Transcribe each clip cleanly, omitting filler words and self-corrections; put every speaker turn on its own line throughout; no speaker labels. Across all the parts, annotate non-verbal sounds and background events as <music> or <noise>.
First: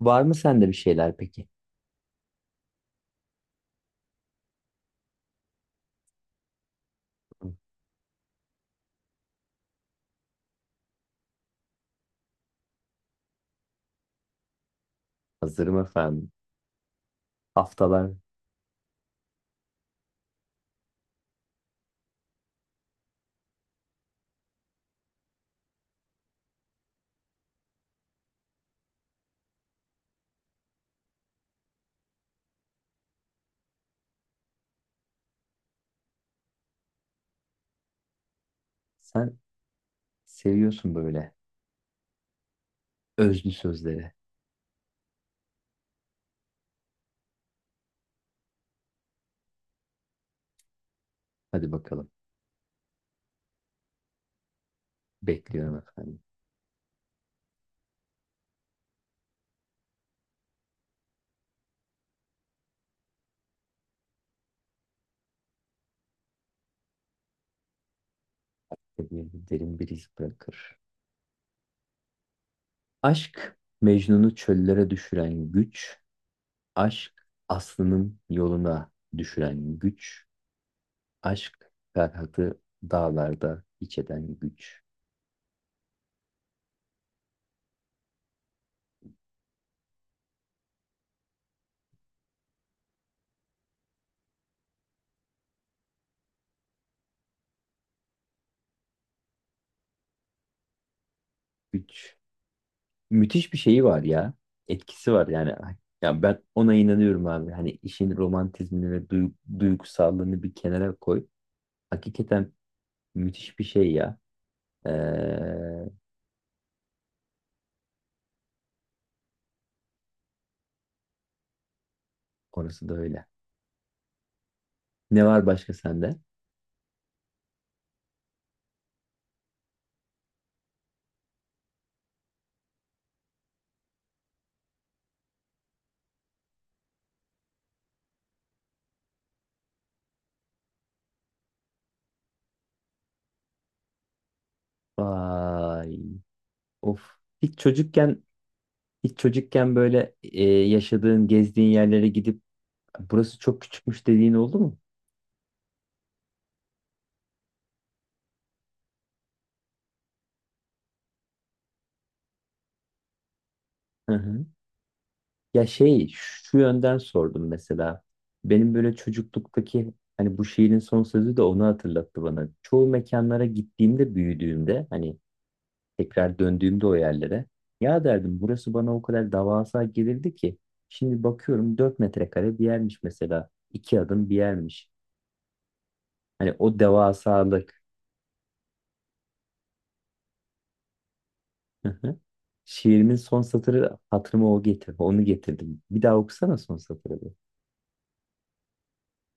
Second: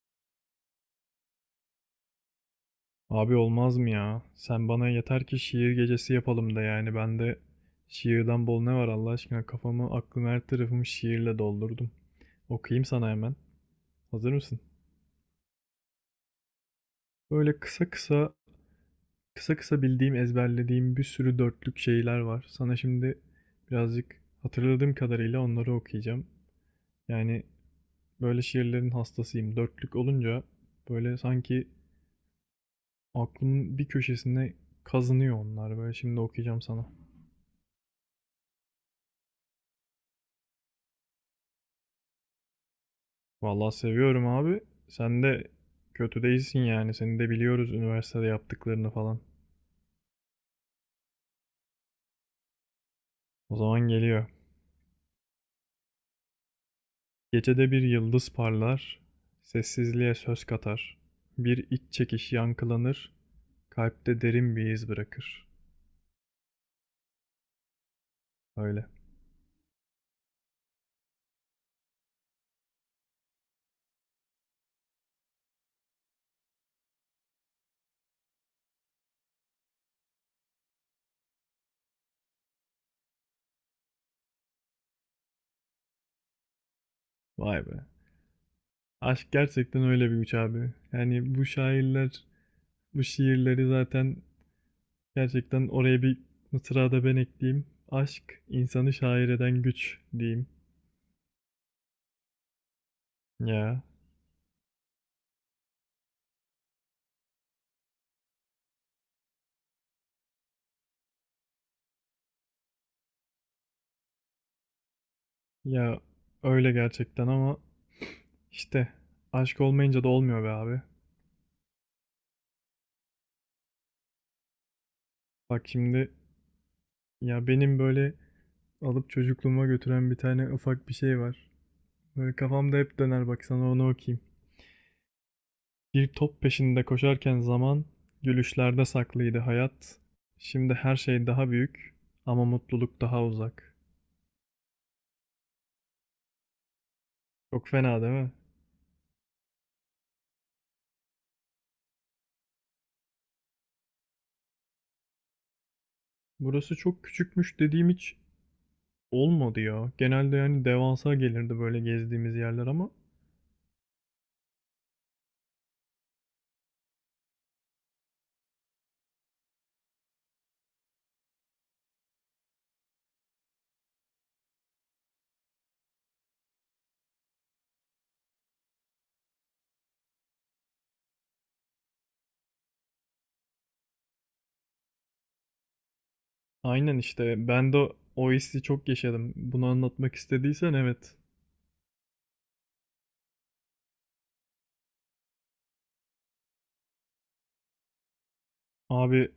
Var mı sende bir şeyler peki?
Abi olmaz mı ya? Sen bana yeter ki şiir gecesi yapalım da yani ben de şiirden bol ne var Allah aşkına kafamı aklımı her tarafımı şiirle doldurdum. Okuyayım sana hemen. Hazır mısın?
Hazırım efendim.
Böyle kısa
Haftalar
kısa kısa kısa bildiğim ezberlediğim bir sürü dörtlük şeyler var. Sana şimdi birazcık hatırladığım kadarıyla onları okuyacağım. Yani böyle şiirlerin hastasıyım. Dörtlük olunca böyle sanki aklımın bir köşesine kazınıyor onlar. Böyle şimdi okuyacağım sana.
sen seviyorsun böyle özlü
Vallahi
sözleri.
seviyorum abi. Sen de kötü değilsin yani. Seni de biliyoruz üniversitede yaptıklarını falan.
Hadi bakalım.
O zaman geliyor.
Bekliyorum efendim.
Gecede bir yıldız parlar, sessizliğe söz katar. Bir iç çekiş yankılanır, kalpte derin bir iz bırakır. Öyle.
Sevgi derin bir iz bırakır. Aşk Mecnun'u çöllere düşüren güç. Aşk Aslı'nın yoluna düşüren güç. Aşk Ferhat'ı dağlarda iç eden güç.
Vay be. Aşk gerçekten öyle bir güç abi. Yani bu şairler, bu şiirleri zaten gerçekten oraya bir mısra da ben ekleyeyim. Aşk insanı şair eden güç diyeyim.
Güç, müthiş bir
Ya
şeyi var ya. Etkisi var yani. Ya ben ona inanıyorum abi. Hani işin romantizmini ve duygusallığını bir kenara koy. Hakikaten müthiş bir şey ya. Ee,
Ya öyle gerçekten ama işte aşk olmayınca da olmuyor be abi.
orası da öyle. Ne var
Bak
başka
şimdi
sende?
ya benim böyle alıp çocukluğuma götüren bir tane ufak bir şey var. Böyle kafamda hep döner bak sana onu okuyayım. Bir top peşinde koşarken zaman gülüşlerde saklıydı hayat. Şimdi her şey daha büyük ama mutluluk daha uzak.
Vay. Of. Hiç
Çok fena değil
çocukken
mi?
hiç çocukken böyle yaşadığın, gezdiğin yerlere gidip burası çok küçükmüş dediğin oldu mu?
Burası çok küçükmüş dediğim hiç olmadı ya. Genelde yani devasa gelirdi böyle gezdiğimiz yerler ama
Hı hı. Ya şey şu yönden sordum mesela. Benim böyle çocukluktaki, hani bu şiirin son sözü de onu hatırlattı bana. Çoğu mekanlara gittiğimde, büyüdüğümde, hani tekrar döndüğümde o yerlere, ya derdim burası bana o kadar devasa gelirdi ki şimdi bakıyorum 4 metrekare bir yermiş mesela. İki adım bir yermiş. Hani o
aynen işte ben de
devasalık.
o hissi çok yaşadım. Bunu anlatmak istediysen evet.
Hı hı. Şiirimin son satırı hatırıma o getir, onu getirdim. Bir daha okusana son satırı bir.
Abi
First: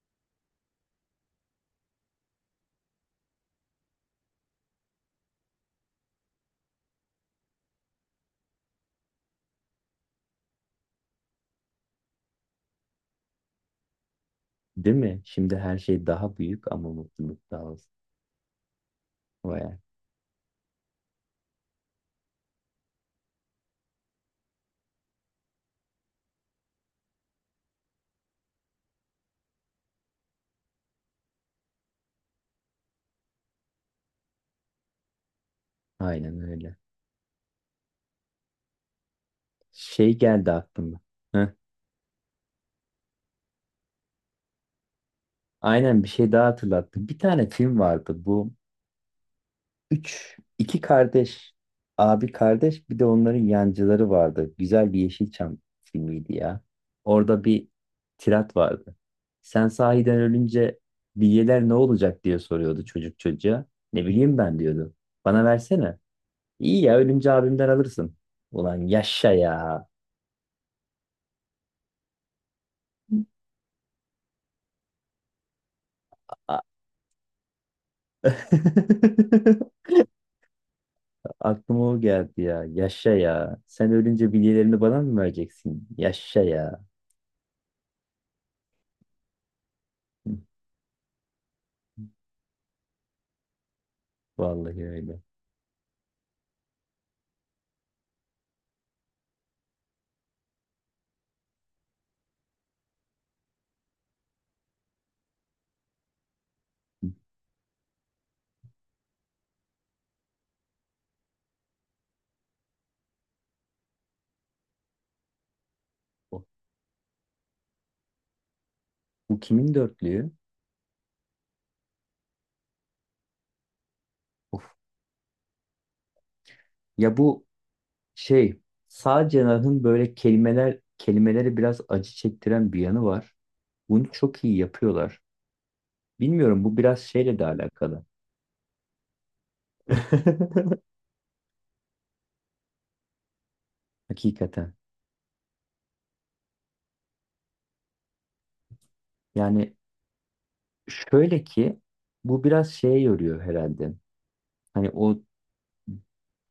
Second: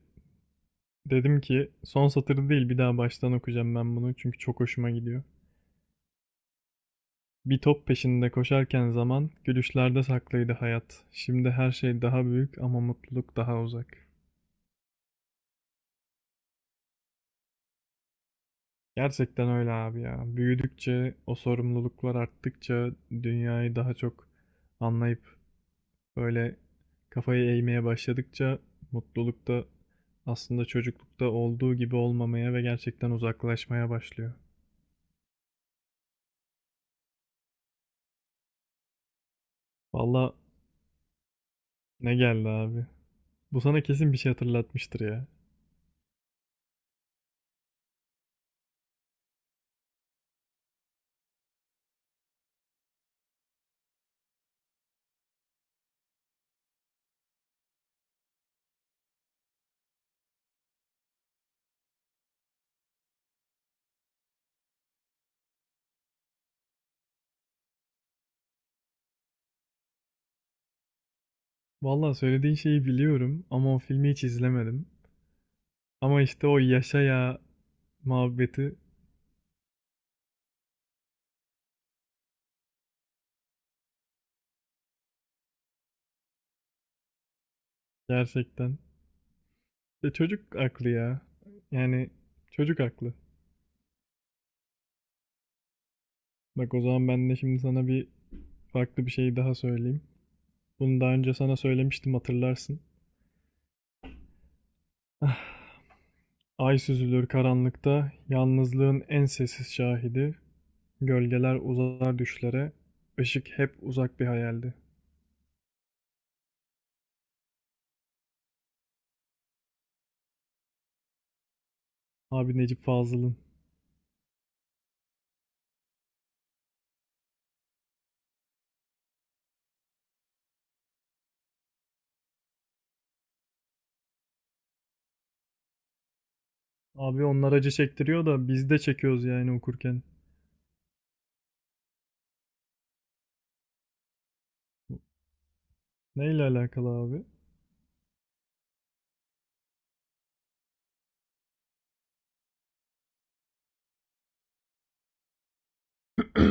dedim ki son satırı değil bir daha baştan okuyacağım ben bunu çünkü çok hoşuma gidiyor. Bir top peşinde koşarken zaman gülüşlerde saklıydı hayat. Şimdi her şey daha büyük ama mutluluk daha uzak.
Değil mi? Şimdi her şey daha büyük ama mutluluk daha az.
Gerçekten öyle
Vay,
abi ya. Büyüdükçe, o sorumluluklar arttıkça dünyayı daha çok anlayıp böyle kafayı eğmeye başladıkça mutluluk da aslında çocuklukta olduğu gibi olmamaya ve gerçekten uzaklaşmaya başlıyor.
aynen öyle. Şey
Valla
geldi aklıma. Heh,
ne geldi abi. Bu sana kesin bir şey hatırlatmıştır ya.
aynen, bir şey daha hatırlattım. Bir tane film vardı bu. Üç, iki kardeş. Abi kardeş, bir de onların yancıları vardı. Güzel bir Yeşilçam filmiydi ya. Orada bir tirat vardı. Sen sahiden ölünce bilyeler ne olacak diye soruyordu çocuk çocuğa. Ne bileyim ben, diyordu. Bana versene. İyi ya, ölünce abimden alırsın. Ulan yaşa ya.
Valla söylediğin şeyi biliyorum ama o filmi hiç izlemedim. Ama işte o
A-
yaşa ya muhabbeti
<laughs> Aklıma o geldi ya. Yaşa ya. Sen ölünce bilgilerini bana mı vereceksin? Yaşa ya.
gerçekten. E
Hı.
çocuk aklı ya. Yani çocuk aklı.
Vallahi öyle.
Bak o zaman ben de şimdi sana bir farklı bir şey daha söyleyeyim. Bunu daha önce sana söylemiştim hatırlarsın. <laughs> Ay
Hı.
süzülür karanlıkta, yalnızlığın en sessiz şahidi. Gölgeler uzar düşlere, ışık hep uzak bir hayaldi.
Bu, bu kimin dörtlüğü?
Abi Necip Fazıl'ın.
Of. Ya bu şey, sağ cenahın böyle kelimeleri biraz acı çektiren bir yanı var. Bunu çok iyi yapıyorlar. Bilmiyorum, bu biraz
Abi
şeyle de
onlar acı
alakalı.
çektiriyor da biz de çekiyoruz yani okurken.
<laughs> Hakikaten.
Neyle alakalı abi?
Yani şöyle ki, bu biraz şeye yoruyor herhalde. Hani o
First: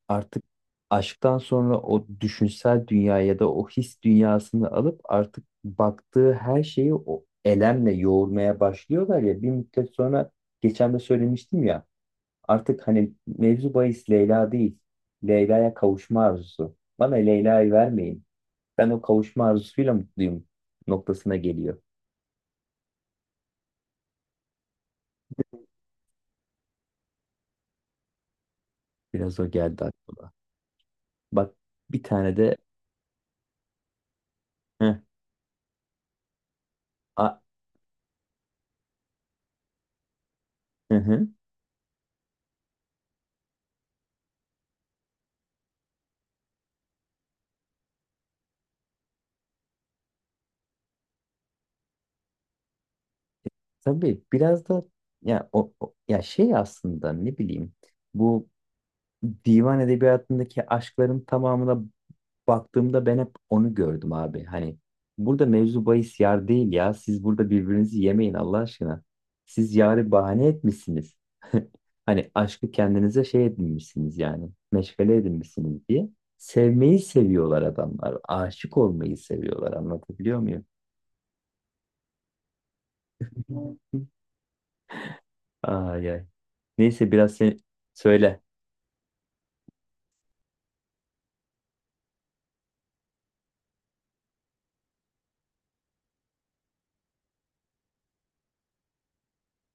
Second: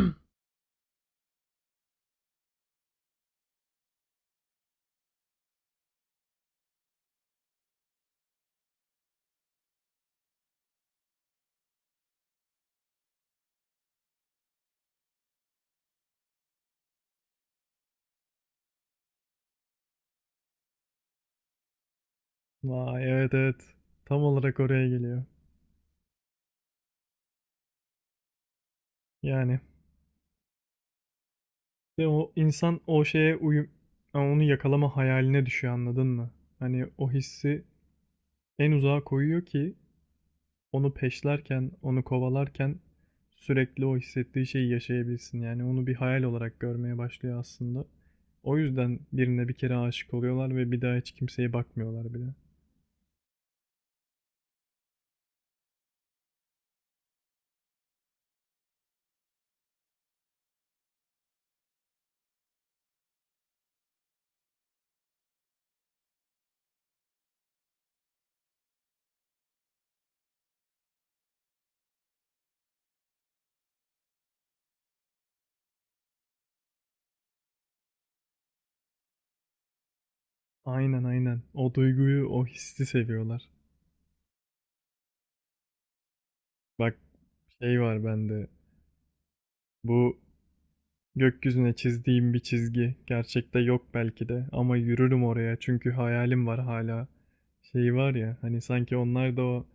artık aşktan sonra o düşünsel dünya ya da o his dünyasını alıp artık baktığı her şeyi o elemle yoğurmaya başlıyorlar ya bir müddet sonra, geçen de söylemiştim ya, artık hani mevzu bahis Leyla değil, Leyla'ya kavuşma arzusu. Bana Leyla'yı vermeyin. Ben o kavuşma arzusuyla mutluyum noktasına geliyor.
Vay, evet, evet. Tam olarak oraya geliyor.
Biraz o
Yani.
geldi aklıma. Bak, bir
De o
tane de.
insan o şeye uyum... yani onu
Heh,
yakalama hayaline düşüyor anladın mı? Hani o
a,
hissi en uzağa koyuyor ki
hı
onu
hı.
peşlerken, onu kovalarken sürekli o hissettiği şeyi yaşayabilsin. Yani onu bir hayal olarak görmeye başlıyor aslında. O yüzden birine bir kere aşık oluyorlar ve bir daha hiç kimseye bakmıyorlar bile.
Tabii biraz da ya şey, aslında ne bileyim, bu divan edebiyatındaki aşkların tamamına baktığımda ben hep onu gördüm abi. Hani burada mevzu bahis yar değil ya. Siz burada birbirinizi yemeyin Allah aşkına. Siz yarı bahane etmişsiniz. <laughs> Hani aşkı kendinize şey edinmişsiniz yani. Meşgale edinmişsiniz diye. Sevmeyi seviyorlar adamlar. Aşık olmayı seviyorlar. Anlatabiliyor muyum?
Aynen, aynen. O duyguyu, o hissi seviyorlar.
<laughs> Ay ay.
Bak
Neyse, biraz sen
şey var
söyle.
bende. Bu gökyüzüne çizdiğim bir çizgi. Gerçekte yok belki de ama yürürüm oraya çünkü hayalim var hala. Şey var ya hani sanki onlar da o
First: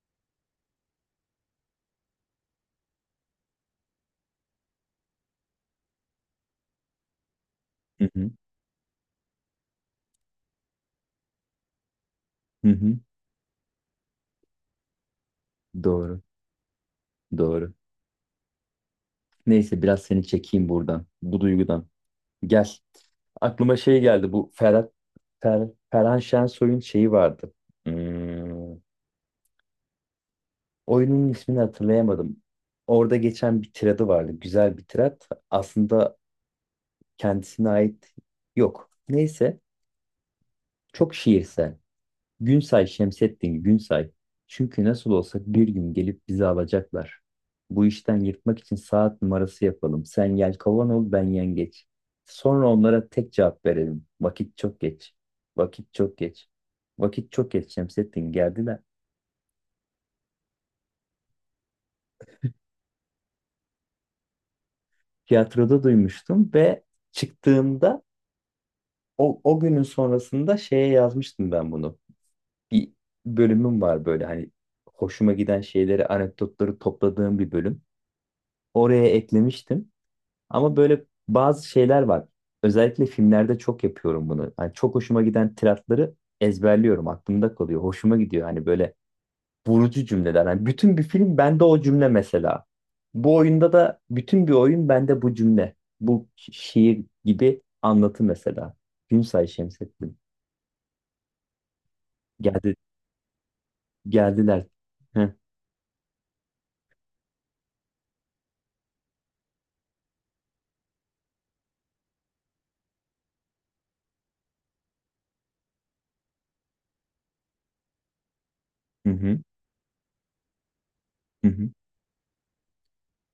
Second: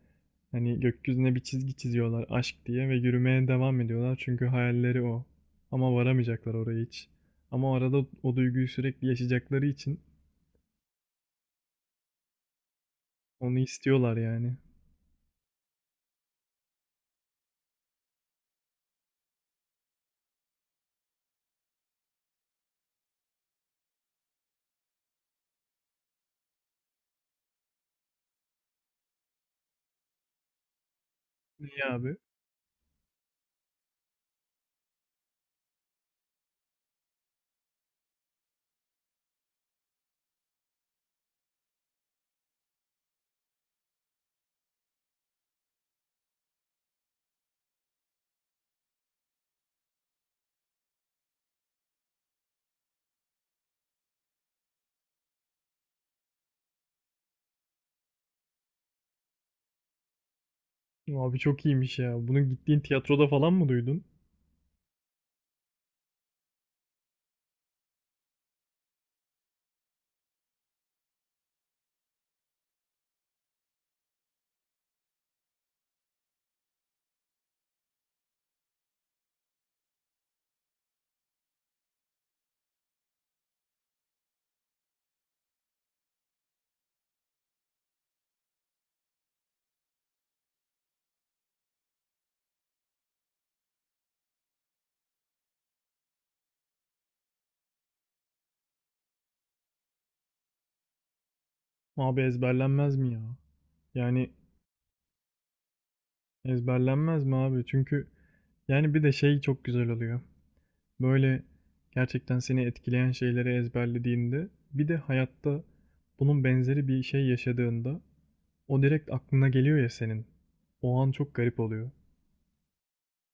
hani gökyüzüne bir çizgi çiziyorlar aşk diye ve yürümeye devam ediyorlar çünkü hayalleri o. Ama varamayacaklar oraya hiç. Ama arada
Hı hı,
o duyguyu sürekli yaşayacakları için
hı hı.
onu istiyorlar yani.
Doğru, doğru. Neyse, biraz seni çekeyim buradan, bu duygudan. Gel. Aklıma şey geldi, bu Ferhan Şensoy'un şeyi vardı. Hmm, oyunun ismini
Ne abi?
hatırlayamadım. Orada geçen bir tiradı vardı, güzel bir tirat. Aslında kendisine ait yok. Neyse, çok şiirsel. Günsay Şemsettin Günsay. Çünkü nasıl olsa bir gün gelip bizi alacaklar. Bu işten yırtmak için saat numarası yapalım. Sen yelkovan ol, ben yengeç. Sonra onlara tek cevap verelim. Vakit çok geç. Vakit çok geç. Vakit çok geç Şemsettin, geldiler.
Abi çok iyiymiş ya. Bunu gittiğin tiyatroda falan mı duydun?
Tiyatroda duymuştum ve çıktığımda, o günün sonrasında şeye yazmıştım ben bunu. Bir bölümüm var böyle, hani hoşuma giden şeyleri, anekdotları topladığım bir bölüm. Oraya eklemiştim. Ama böyle bazı şeyler var. Özellikle filmlerde çok yapıyorum bunu. Hani çok hoşuma giden tiratları ezberliyorum. Aklımda kalıyor. Hoşuma gidiyor. Hani böyle vurucu cümleler. Hani bütün bir film bende o cümle mesela. Bu oyunda da bütün bir oyun bende bu cümle. Bu şiir gibi anlatı mesela. Günsay Şemsettin.
Abi
Geldi,
ezberlenmez mi ya? Yani
geldiler. Heh.
ezberlenmez mi abi? Çünkü yani bir de şey çok güzel oluyor. Böyle gerçekten seni etkileyen şeyleri ezberlediğinde bir de hayatta bunun benzeri bir şey yaşadığında o
Hı
direkt
hı.
aklına geliyor ya senin. O an çok
Hı
garip
hı.
oluyor.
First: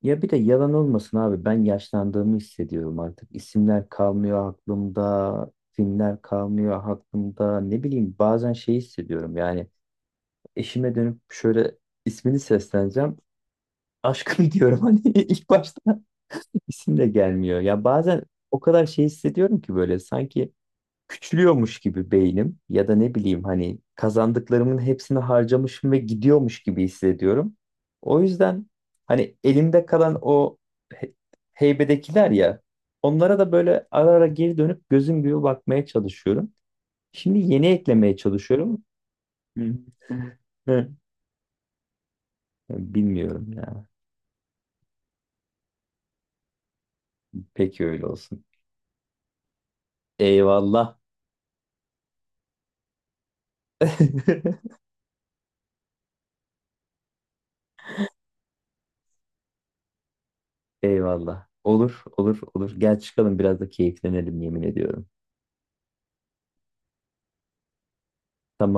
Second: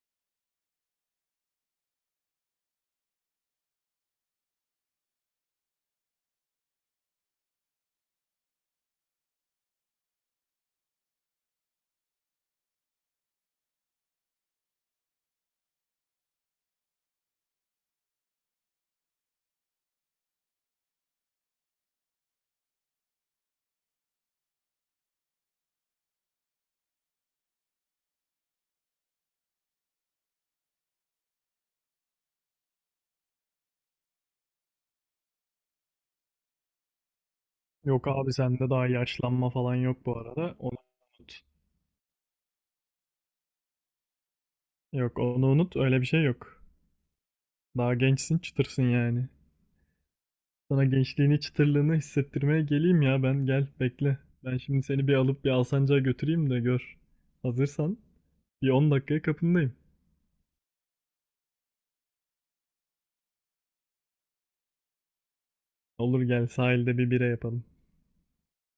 Ya bir de yalan olmasın abi, ben yaşlandığımı hissediyorum artık. İsimler kalmıyor aklımda, filmler kalmıyor aklımda. Ne bileyim, bazen şey hissediyorum yani, eşime dönüp şöyle ismini sesleneceğim. Aşkım <laughs> diyorum, hani ilk başta isim de gelmiyor. Ya bazen o kadar şey hissediyorum ki, böyle sanki küçülüyormuş gibi beynim, ya da ne bileyim, hani kazandıklarımın hepsini harcamışım ve gidiyormuş gibi hissediyorum. O yüzden hani elimde kalan o he- heybedekiler ya, onlara da böyle ara ara geri dönüp gözüm gibi bakmaya çalışıyorum. Şimdi yeni
Yok
eklemeye
abi sende
çalışıyorum.
daha yaşlanma
Hı.
falan yok bu arada. Onu
Hı.
unut.
Bilmiyorum ya.
Yok onu unut, öyle bir şey yok.
Peki
Daha
öyle
gençsin
olsun.
çıtırsın yani. Sana
Eyvallah.
gençliğini, çıtırlığını hissettirmeye geleyim ya ben. Gel bekle. Ben
<laughs>
şimdi seni bir alıp bir Alsancak'a götüreyim de gör. Hazırsan bir 10 dakikaya kapındayım.
Eyvallah. Olur, olur, olur. Gel çıkalım biraz da keyiflenelim, yemin ediyorum.
Olur gel sahilde bir bira yapalım.
Tamam.